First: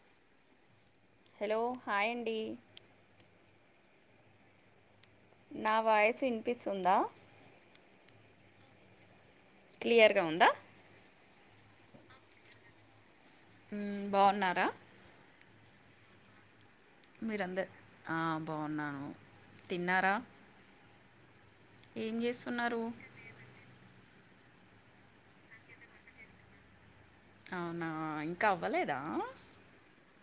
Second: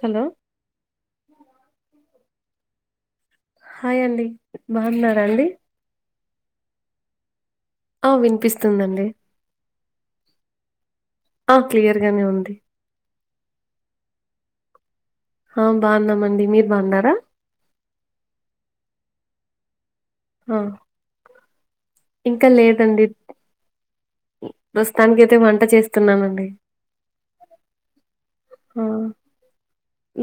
Hello hello hi అండి hi అండి బాన్నా నా వాయిస్ వినిపిస్తుందా ఆ వినిపిస్తుందండి క్లియర్గా ఉందా ఆ క్లియర్ గానే ఉంది ఉమ్ బాగున్నారా ఆ బాగుందన్నాంమండి మీరు బాగున్నారా మీరందరు ఆ బాగున్నాను తిన్నారా ఆ ఏం ఇంకా చేస్తున్నారు లేదండి ప్రస్తుతానికి అయితే వంట చేస్తున్నానం అండి అవునా ఇంకా అవ్వలేదా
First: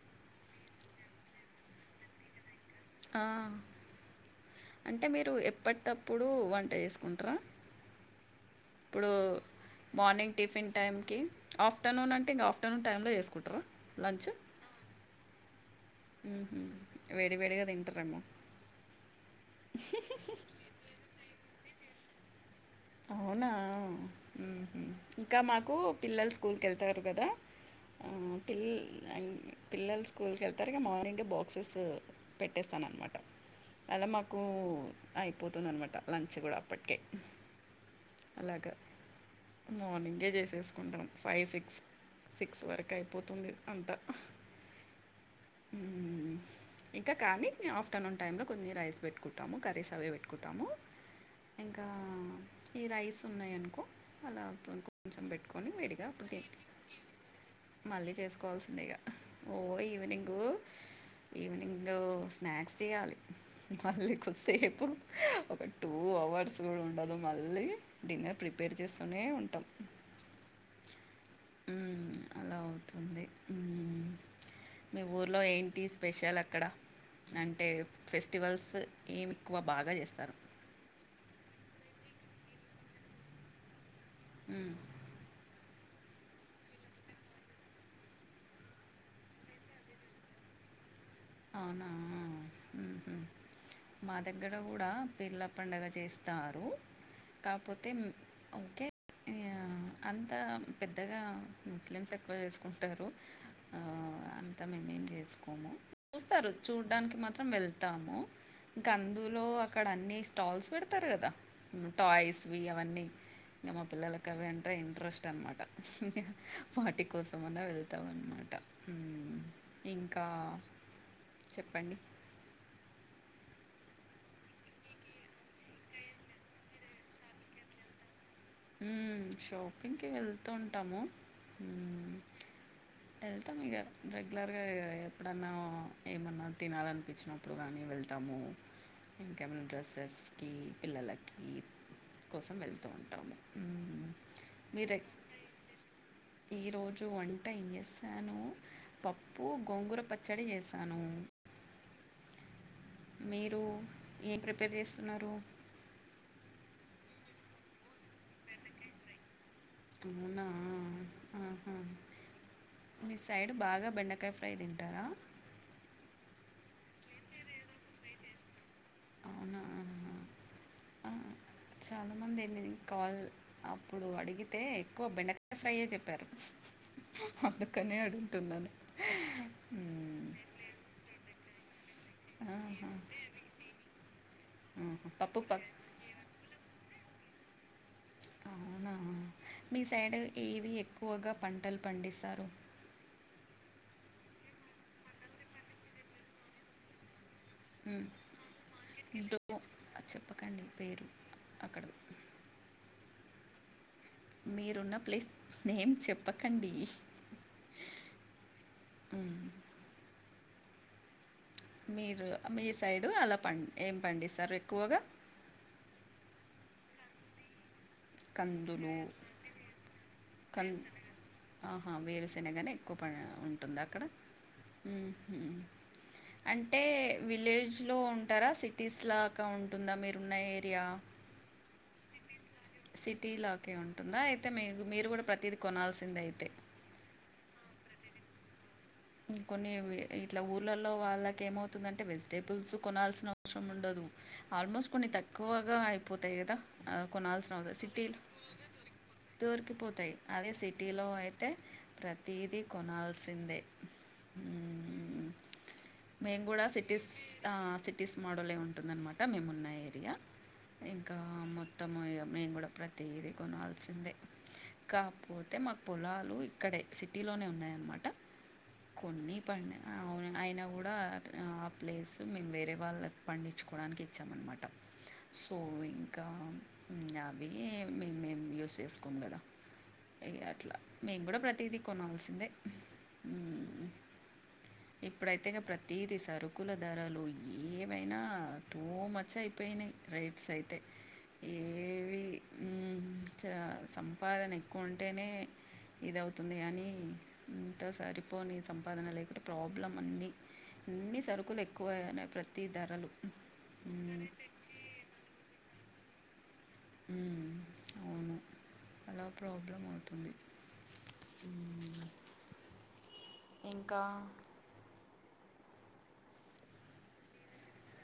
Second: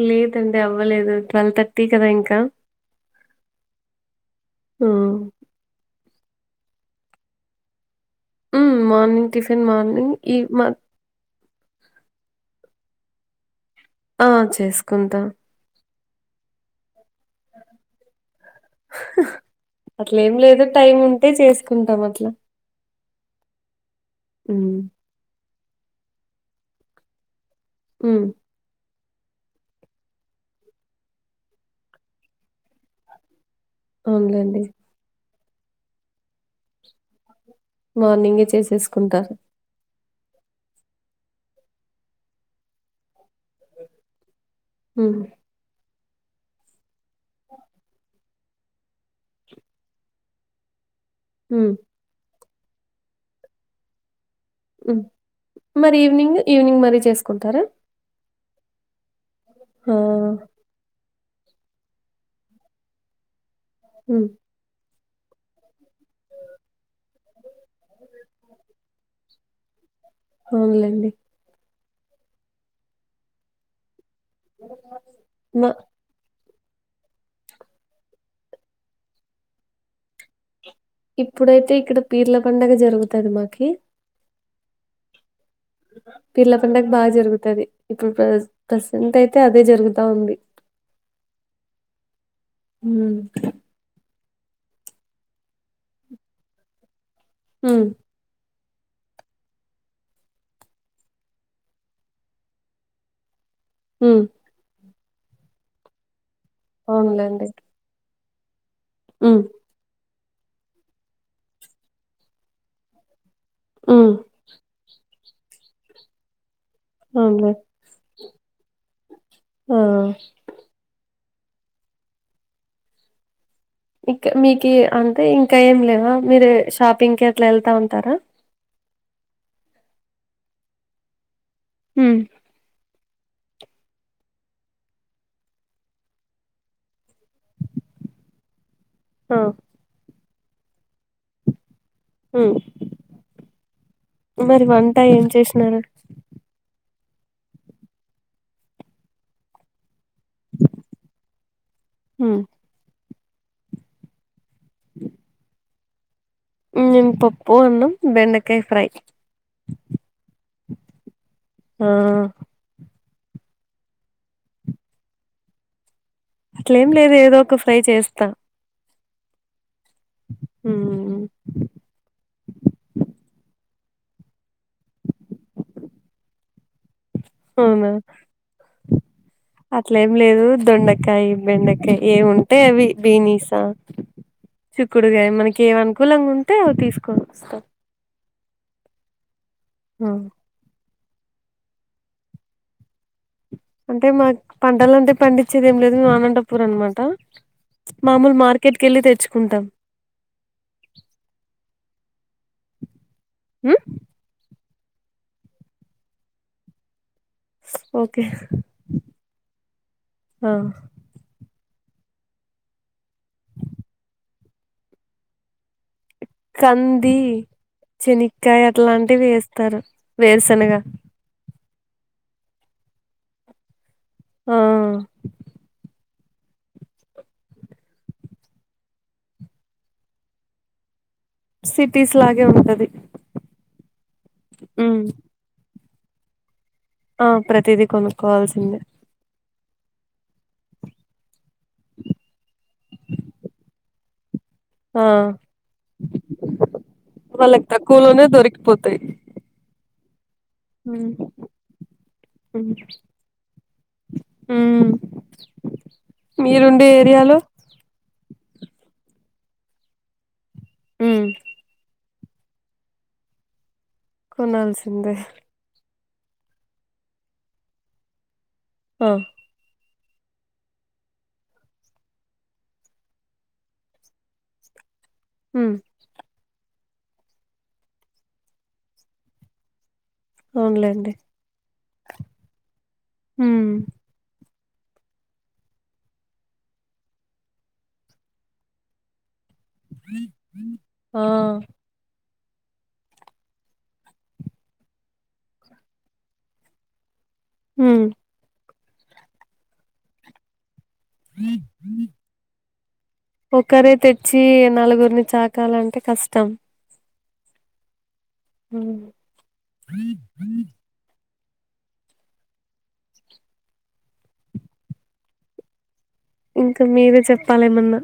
లేదండి అవ్వలేదు ట్వెల్వ్ థర్టీ కద ఇంక ఆ అంటే ఉమ్ మీరు ఎప్పటి త [unintelligible] అప్పుడు వంట చేసుకుంటార మార్నింగ్ టిఫిన్ మార్నింగ్ ఈ మ ఆఫ్టర్ నూన్ అంటే ఇంగ ఆఫ్ర్నూన్ టైంలో చేసుకుంటారా లంచ్ ఆ చేసుకుంట ఉహు అట్ల ఏం లేదు టైం ఉంటే చే కుంటమ్ అట్ల అవునా ఉ కు పిల్లలు స్కూల్కి వెళ్తారు కదా ఉమ్ పి అండ్ పిల్లలు స్కూల్కి వెళ్తారు ఇగ మార్నింగ్ బాక్సెస్ పెట్టేస్తాను అనమాట అల మాకు అవునులేండి అయిపోతుంది అనమాట లంచ్ కూడ అప్పటికే మార్నింగే చేసేసుకుంట అదే చేసేసుకుంటాం ఫైవ్ సిక్స్ సిక్స్ వరకు అయిపోతుంది అంత ఉ ఇంక కానీ మే ఆఫ్టర్నూన్ టైంలో కొన్ని రైస్ పెట్టుకుంటాము కర్రీస్ అవే పెట్టుకుంటాము ఉ ఇంకా ఈ రైస్ ఉన్నాయి అనుకో అల అప్పుడు ఉమ్ కొంచెం పెట్టుకొని మరి వేడిగా అప్పుడు ఈవినింగ్ ఈవినింగ్ మరీ చేసుకుంటారా [unintelligible] మళ్ళీ చేసుకు కావాల్సిందిగ హ ఈవినింగ్లో స్నాక్స్ చేయాలి మళ్ళీ హ్మ్. కొద్దిసేపు ఒక టూ అవర్స్ కూడ ఉండదు మళ్ళీ డిన్నర్ ప్రిపేర్ చేస్తూనే ఉం అవునులేండి అలా అవుతుంది మీ ఊర్లో మా ఏంటి స్పెషల్ అక్కడ అంటే ఫెస్టివల్స్ ఏమి ఎక్కువ బాగ చేస్తారు ఇప్పుడైతే ఇక్కడ పీర్ల పండగ జరుగుతది మాకి ఉ పీర్ల పండగ బాగ జరుగుతది ఇప్పుడు ప్ర ప్రసంట్ అయితే అదే జరుగుతా ఉంది అహా హ్మ్. మా దగ్గర కూడ పీర్ల పండగ చేస్తారు హ్మ్. కాకపోతే ఓకే ఆ అంతా పెద్దగ ముస్లిమ్స్ ఎక్కువ చేసుకుంటారు ఆ, ఉ చేసుకోము చూడ్డానికి అవునులేండి. మాత్రం వెళ్తాము ఇంక హ్మ్. అందులో అక్కడ అన్ని స్టాల్స్ పెడతారు కదా టాయ్స్ వి అవన్నీ ఇంకా మ హ్మ్. పిల్లలకి అవి అంటే ఇంట్రే అనమాట ఇంక వాటి కోసం అవునులే. అన్నా వెళ్తాంనమాట ఆ! ఇంకా చెప్పండి ఇంకా మీకు అంటే ఇంకా ఏం లేవ మీరు షాపింగ్ కి ఎట్లా వెళ్తా ఉంటార షాపింగ్కి వెళ్తూ ఉంటాము ఉ హ్మ్. వెళ్తాం ఇక రెగ్యులర్ గా ఎప్పుడన్నా ఏమన్నా తినాలనిపించినప్పుడు కానీ వెళ్తాము ఆ! ఇంకామైనా డ్రెస్సెస్కి పిల్లలకి హ్మ్. కోసం వెళ్త ఉంటాము హ్మ్. మరి వంట ఏం చేసినారు రోజు వంట ఏం చేస్తాను పప్పు గోంగూర పచ్చ డి చేసాను హ్ మీరు ఏం ప్రిపేర్ చేస్తున్నారు మేము పప్పు అన్నాం బెండకయ ఫ్రై అవునా ఆహా ఆ! మీ సైడ్ బాగా బెండకాయ ఫ్రై తింటారా అట్ల ఏం లేదు ఏదో ఒక ఫ్రై చేస్తా అవునా హ్ చాలా మంది ఏంది ఇది కాల్ అప్పుడు అడిగితే ఎక్కువ బెండకాయ ఫ్రైయ అని చెప్పారు అవునా అందుకనే అడుగుతున్నాను అట్లేం మ్మ్. లేదు దొండకాయ బెండకాయ ఏం ఉంటె అవి ఆహా, బిర్నిస ఆహా. చిక్కుడుకాయా పప్పు మనకి పక్ ఏం అనుకూలంగా ఉంటే అవి తీసుకొని అస్త అవునా మీ సైడ్ ఏవి ఎక్కువగా పంటలు పండిస్తారు అంటే మాకు పంటల అంటే పండించేది ఏం లేదు ఆనంతపూర్ అనమాట హ్ మామూలు మార్కెట్ కెళ్ళి ఇంటో తెచ్చుకుంటాం చెప్పకండి పేరు అక్కడ హ్ మీరున్న ప్లేస్ నేమ్ చెప్పకండి ఓకే మ్మ్. ఆ మీరు మీ సైడు అలా పండి ఏం పండిస్తారు ఎక్కువగా కంది శనిక్కాయయ కందులు అట్లాంటివి వేస్తారు కం వేరూశనగా ఆహా వేరుశేనగానే ఎక్కువ పంట ఉంటుంద అక్కడ ఆ అంటే విలేజ్లో ఉంటారా సిటీస్ లాగా ఉంటుందా మీరున్న ఏరియా సిటీస్ లాగే ఉంటది సిటీ లగె ఉంటుందా అయితే మీ ఉమ్ మీరు కూడా ప్రతిదీ కొనాల్సిందే అయితే ఆ ప్రతిదీ కొనుక్కోవాల్సిందే కొన్ని ఇట్లా ఊర్లలో వాళ్ళకి ఏమవుతుందంటే వెజిటేబుల్స్ కొనాల్సిన అవసరం ఉండదు ఆల్మోస్ట్ ఆ కొన్ని తక్కువగా అయిపోతాయి కదా కొనాల్సిన వాళ్ళకి అవస సిటీలో తక్కువలోనే దొరికిపోతాయి దొరికిపోతాయి అదే సిటీలో ఉమ్ అయితే ప్రతిదీ కొనాల్సిందే హ్ మేము కూడా సిటీస్ ఆ సిటీస్ మోడలే ఉంటుందన్నమా అట మేమున్న ఏరియా ఇంకా ఉమ్ మొత్తం నేను కూడా ప్రతిది కొ స్సిందే కొనాల్సిందే కాకపోతే మాకు పొలాలు ఇక్కడే సిటీలోనే ఉన్నాయన్నమాట ఆ కొన్ని పడి అవును అయినా కూడా ఆ ప్లేస్ మేము వేరే వాళ్ళుకు పండించుకోవడానికి ఇచ్చాము అన్నమాట సో ఉమ్ ఇంకా ఇంగ అవి మే మేము యూస్ చేసుకోం కదా ఇగ అట్లా అవునులేండి మేము కూడా ప్రతిదీ కొనాల్సిందే హ్ ఇప్పుడైతేగా ప్రతీది సరుకుల ధరలు ఏవైనా టు మచ్ ఆ రైట్స్ అయితే ఆ ఏవి హుమ్ చా సంపాదన ఎక్కువ ఉంటేనే ఇదవుతుంది గానీ ఎంత ఉమ్ సరిపోనీ సంపాదన లేకుంటే ప్రాబ్లం అన్ని అన్ని సరుకులు ఎక్కువ ప్రతి ధరలు ఒక్కరే మ్మ్ తెచ్చి నలుగురిని చాకాలంటే కష్టం అవును ఉమ్ అలా ప్రాబ్లం అవుతుంది ఇంకా ఇంకా మీరే చెప్పాలేమన్నా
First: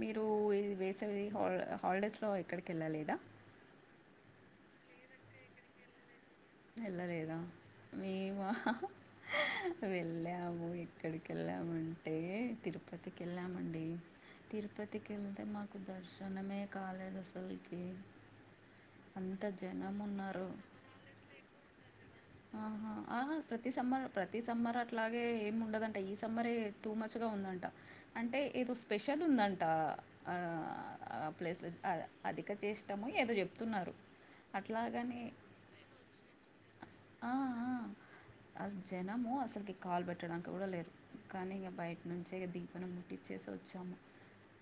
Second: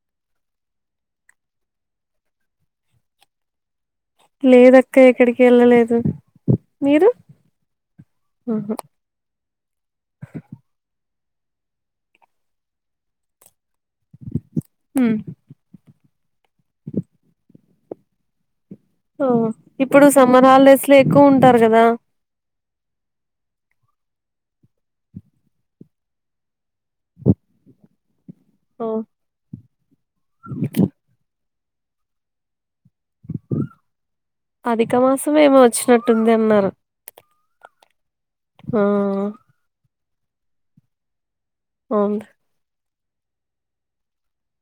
మీరు ఇ వేసవి హాల్ హాలిడేస్ లో ఎక్కడికి వెళ్ళలేదా లేదక్క ఎక్కడికి ఎళ్ళలేదు వెళ్ళలేదా మేమ ఆహా వెళ్ళాము ఎక్కడికే కెళ్ళామంటే తిరుపతికి వెళ్ళామండి తిరుపతికి ఉమ్ వెళ్తే మాకు దర్శనం దర్శనమే కాలేదు అసల్కి ఓ ఇప్పుడు సమ్మర్ హాలిడేస్ లో ఎక్కువ ఉంటారు కదా ఆహా ఆహా ప్రతి సమ్మర్ ప్రతి సమ్మర్ అట్లాగే ఏమి ఉండదంట ఈ సమ్మరే టూ మచ్ గా ఉంది ఉందట అంటే ఏదో ఓ స్పెషల్ ఉందంట ఆ ఆ ప్లేస్లో అధిక చేస్ అధిక అట్లాగని మాసం ఏమో వచ్చినట్టుంది అన్నారు ఆ ఆ జనము అసలుకి కాల్ పెట్టడానికి కూడా లేరు కానీ ఇంక బయట అవును నుంచే ది దీపం ముట్టిచ్చేసి వచ్చాము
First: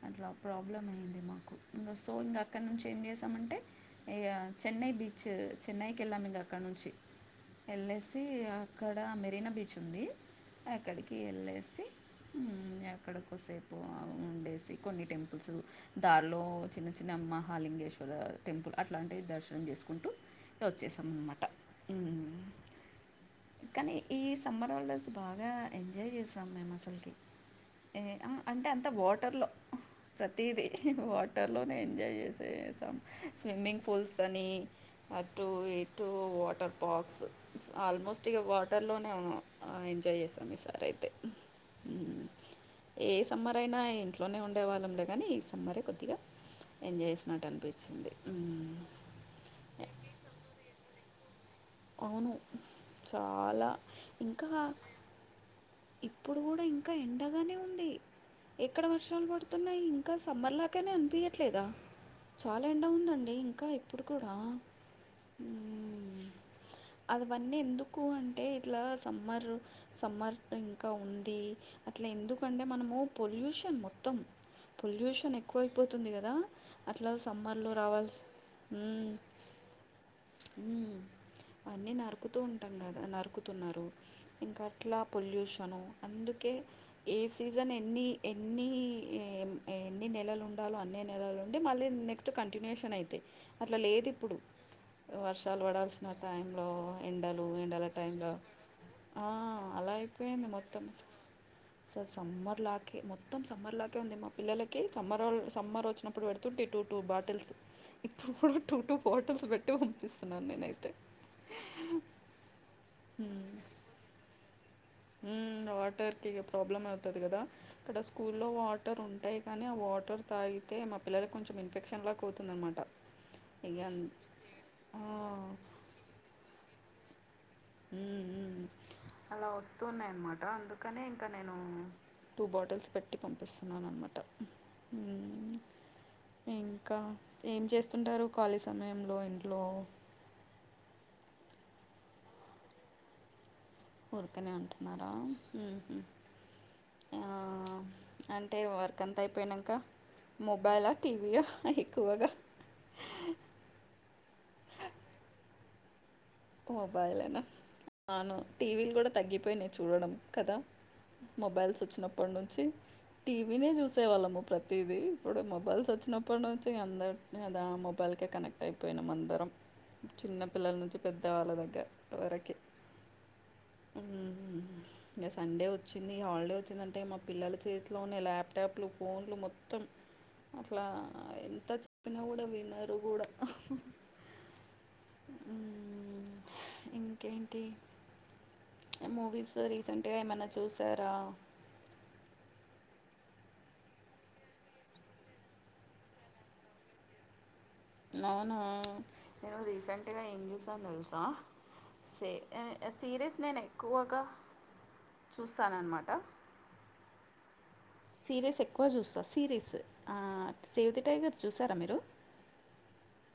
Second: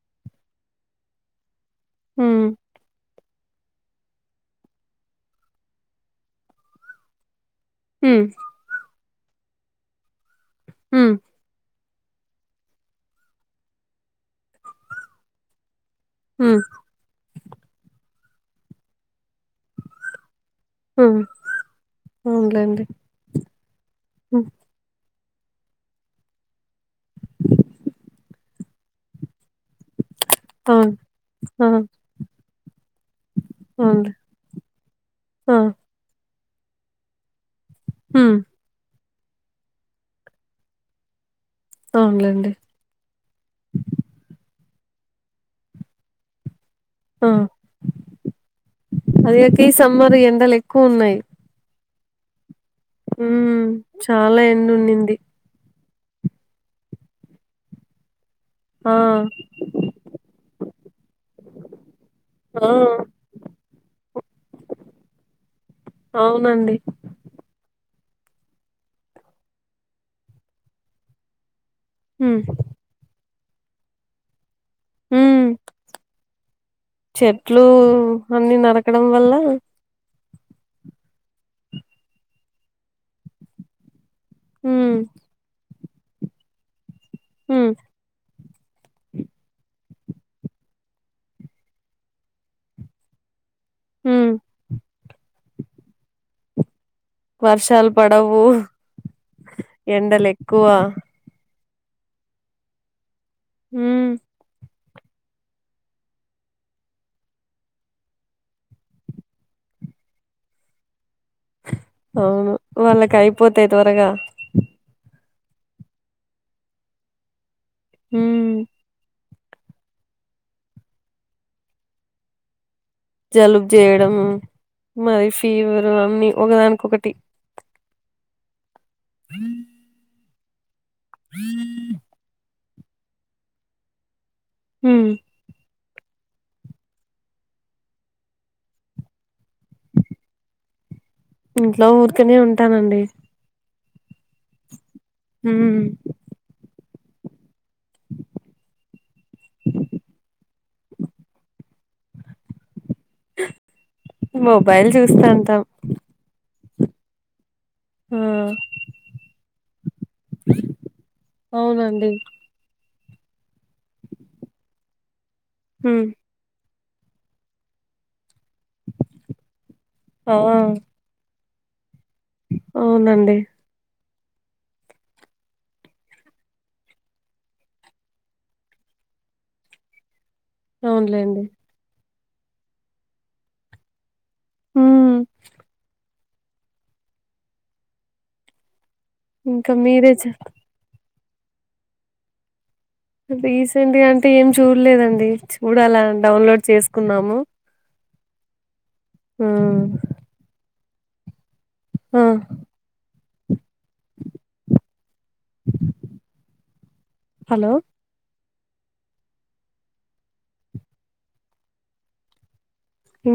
అట్లా ప్రాబ్లం అయ్యింది మాకు సో ఇంకా ఉమ్ అక్కడ నుంచి ఏం చేసి చేసమంటే ఇగ చెన్నై బీచ్ చెన్నైకెళ్ళాము ఇక అక్కడ నుంచి వెళ్ళేసి ఉమ్ అక్కడ మెరీనా బీచ్ ఉంది ఉమ్ అక్కడికి ఎళ్ళేసి హుమ్ అక్కడకోసేపు ఉండేసి కొన్ని టెంపుల్స్ దారిలో ఉమ్ చిన్న చిన్న మహాలింగేశ్వర్ టెంపుల్ అట్లాంటివి దర్శనం చేసుకుంటూ వచ్చేసాం అనమాట అవున్ లేండి కానీ ఈ హు సమ్మర్ హాలిడేస్ బాగా ఎంజాయ్ చేసాం మేము అసలుకి అంటే అంత వాటర్లో ఆ ప్రతీదీ అవును వాటర్లోనే అవును ఎంజాయ్ చేసే చేసాం స్విమ్మింగ్ పూల్స్ అవును అని అటు ఇటూ వాట్ పాల్స్ ఆల్మోస్ట్ హ్మ్. ఇగ వాటర్లోనే ఎంజాయ్ చేసాం ఈసారి అయితే అవునులెండి. ఏ సమ్మరైనా ఇంట్లోనే ఉన్ ఉండేవాళ్ళం లే కానీ ఈ సమ్మరే కొద్దిగా ఎంజాయ్ ఆ! చేసినట్టు అనిపించింది ఉన్నయ్ అవును చాలా చాలా ఇంకా ఎండుండింది. ఇప్పుడు కూడా ఇంకా ఎండగానే ఉంది ఎక్కడ ఆ! వర్షాలు పడుతున్నాయి ఇంకా సమ్మర్ లాగానే అనిపియట్లేదా చాలా ఆ! ఎండ ఉందండి ఇంకా ఇప్పుడు కూడా అవునండి అది వన్నీ ఎందుకు అంటే ఇట్లా సమ్రు సమ్మర్ ఇంకా ఉంది అట్లా హ్మ్. ఎందుకంటే మనము పొల్యూషన్ మొత్తం పొల్యూషన్ హ్మ్. ఎక్కువైపోతుంది కదా అట్లా చెట్లు సమ్మర్లో రావాల్సి అన్నీ నరకడం మ్మ్ వల్ల మ్మ్ అన్నీ నరుకుతూ ఉంటాం కదా నరుకుతున్నారు ఇంకా హ్మ్. అట్లా పొల్యూషను అందుకే ఏ సీజన్ హ్మ్. ఎన్ని ఎన్ని ఏం ఏ ఎన్ని నెలలు ఉండాలో అన్ని నెలలు ఉండి మళ్ళీ నెక్స్ట్ కంటిన్యూయేషన్ అయితాయి అట్లా లేదు హ్మ్. ఇప్పుడు వర్షాలు పడాల్సిన టైంలో ఎండలు ఎండల వర్షాలు టైంలో పడవు. ఆ అలా అయిపోయింది ఎండలెక్కువ. మొత్తం సార్ సమ్మర్ లాకే మొత్తం సమ్మర్ లాకే హ్మ్. ఉంది మా పిల్లలకి కి సమ్మరోల్ సమ్మర్ వచ్చినప్పుడు పెడుతుంటి టూ టూ బాటిల్స్ ఇప్పుడు కూడా టూ టూ బాటిల్స్ పెట్ట పంపిస్తున్నాను నేనైతే అవును వాళ్ళకి మ్మ్. అయిపోతాయి త్వరగా మ్మ్ వాటర్ కి ఇగ ప్రాబ్లం అవుతది కదా అక్కడ హ్మ్. స్కూల్లో వాటర్ ఉంటాయి కానీ ఆ వాటర్ తాగితే మా పిల్లలకి కొంచెం ఇన్ఫెక్షన్లా పోతుందనమాట జలుబు చేయడం ఆ, మరి ఫీవరు అన్ని ఒకదానికొకటి మ్మ్ మ్మ్ అలా వస్తూన్నాయనమాట అందుకు కానీ ఇంకా నేను టూ బాటిల్స్ పెట్టి పంపిస్తున్నాను అనమాట మ్మ్ ఇంకా ఏం చేస్తుంటారు ఖాళీ సమయంలో ఇంట్లో ఇంట్లో ఊరికనే ఉంటానండి ఊరుకనే ఉంటున్నార మ్మ్ ఆ, అంటే వర్క్ అంత అయిపోయినంకా మొబైలా టీవీయా ఎక్కువగా మొబైల్ చూస్తా ఉంటాను. మొబైలేనా ఆ అవును టీవీలు కూడా తగ్గిపోయినాయి చూడడం కదా మొబైల్స్ అవునండి వచ్చినప్పటి నుంచి టీవీ నే చూసే వాళ్ళము ప్రతిది ఇప్పుడు మొబైల్స్ వచ్చినప్పుడు నుంచి అందరు అదా మొబైల్కే కనెక్ట్ అయిపోయినాం అందరం ఆ చిన్నపిల్లల నుంచి పెద్ద వాళ్ల దగ్గర అవునండి మ్మ్ ఇంగా సండే వచ్చింది హాలిడే వచ్చిందంటే మా పిల్లల చేతిలోనే ల్యాప్టాప్లు ఫోన్లు మొత్తం అట్లా అవునులేండి ఎంత చెప్పినా కూడా వినరు కూడా మ్మ్ మ్మ్ ఇంకేంటి మూవీస్ ఇంకా రీసెంట్ మీరే గా చెప్ప ఏమన్నా చూసారా రీసెంట్ గా అంటే ఏం చూడలేదండి చూడాల డౌన్లోడ్ చేసుకున్నాము అవునా ఆ నేను రీసెంట్గా ఏం చూసాను తెలుసా ఆ, సే సీరీస్ నేను ఎక్కువగా చూసాననమాట హలో సిరీస్ ఎక్కువ చూస్తా సిరీస్ ఆ సేవ్ ది టైగర్ చూసారా మీరు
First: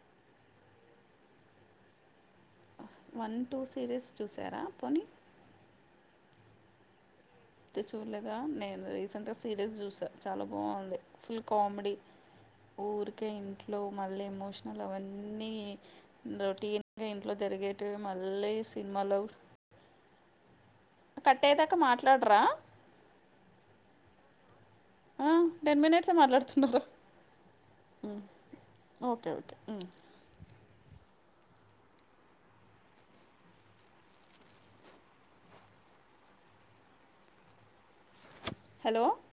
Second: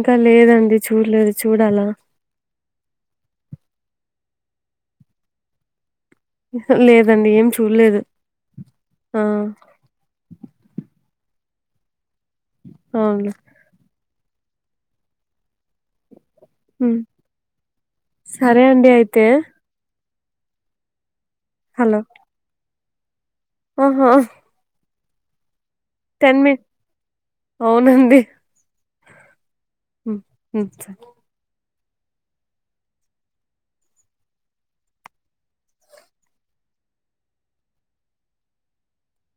ఇంకా లేదండి చూడలేదు చూడాలా వన్ టూ సిరీస్ చూసారా పోనీ లేద్ చూడలేదా నేను ఆ రీసెంట్ గా సిరీస్ చూసా చాల బాగుంది ఫుల్ కామెడీ ఊరికే అవును ఇంట్లో మళ్ళీ ఎమోషనల్ అవన్నీ ఉమ్. రొటీన్గా ఇంట్లో జిరిగేటివి మళ్ళీ సరే అండి సినిమాలో అయితే కట్టె దాకా హలో మాట్లాడరా హా ఆ టెన్ మినిట్సే మాట్లాడుతున్నరు ఓకే ఓకే హు హెలో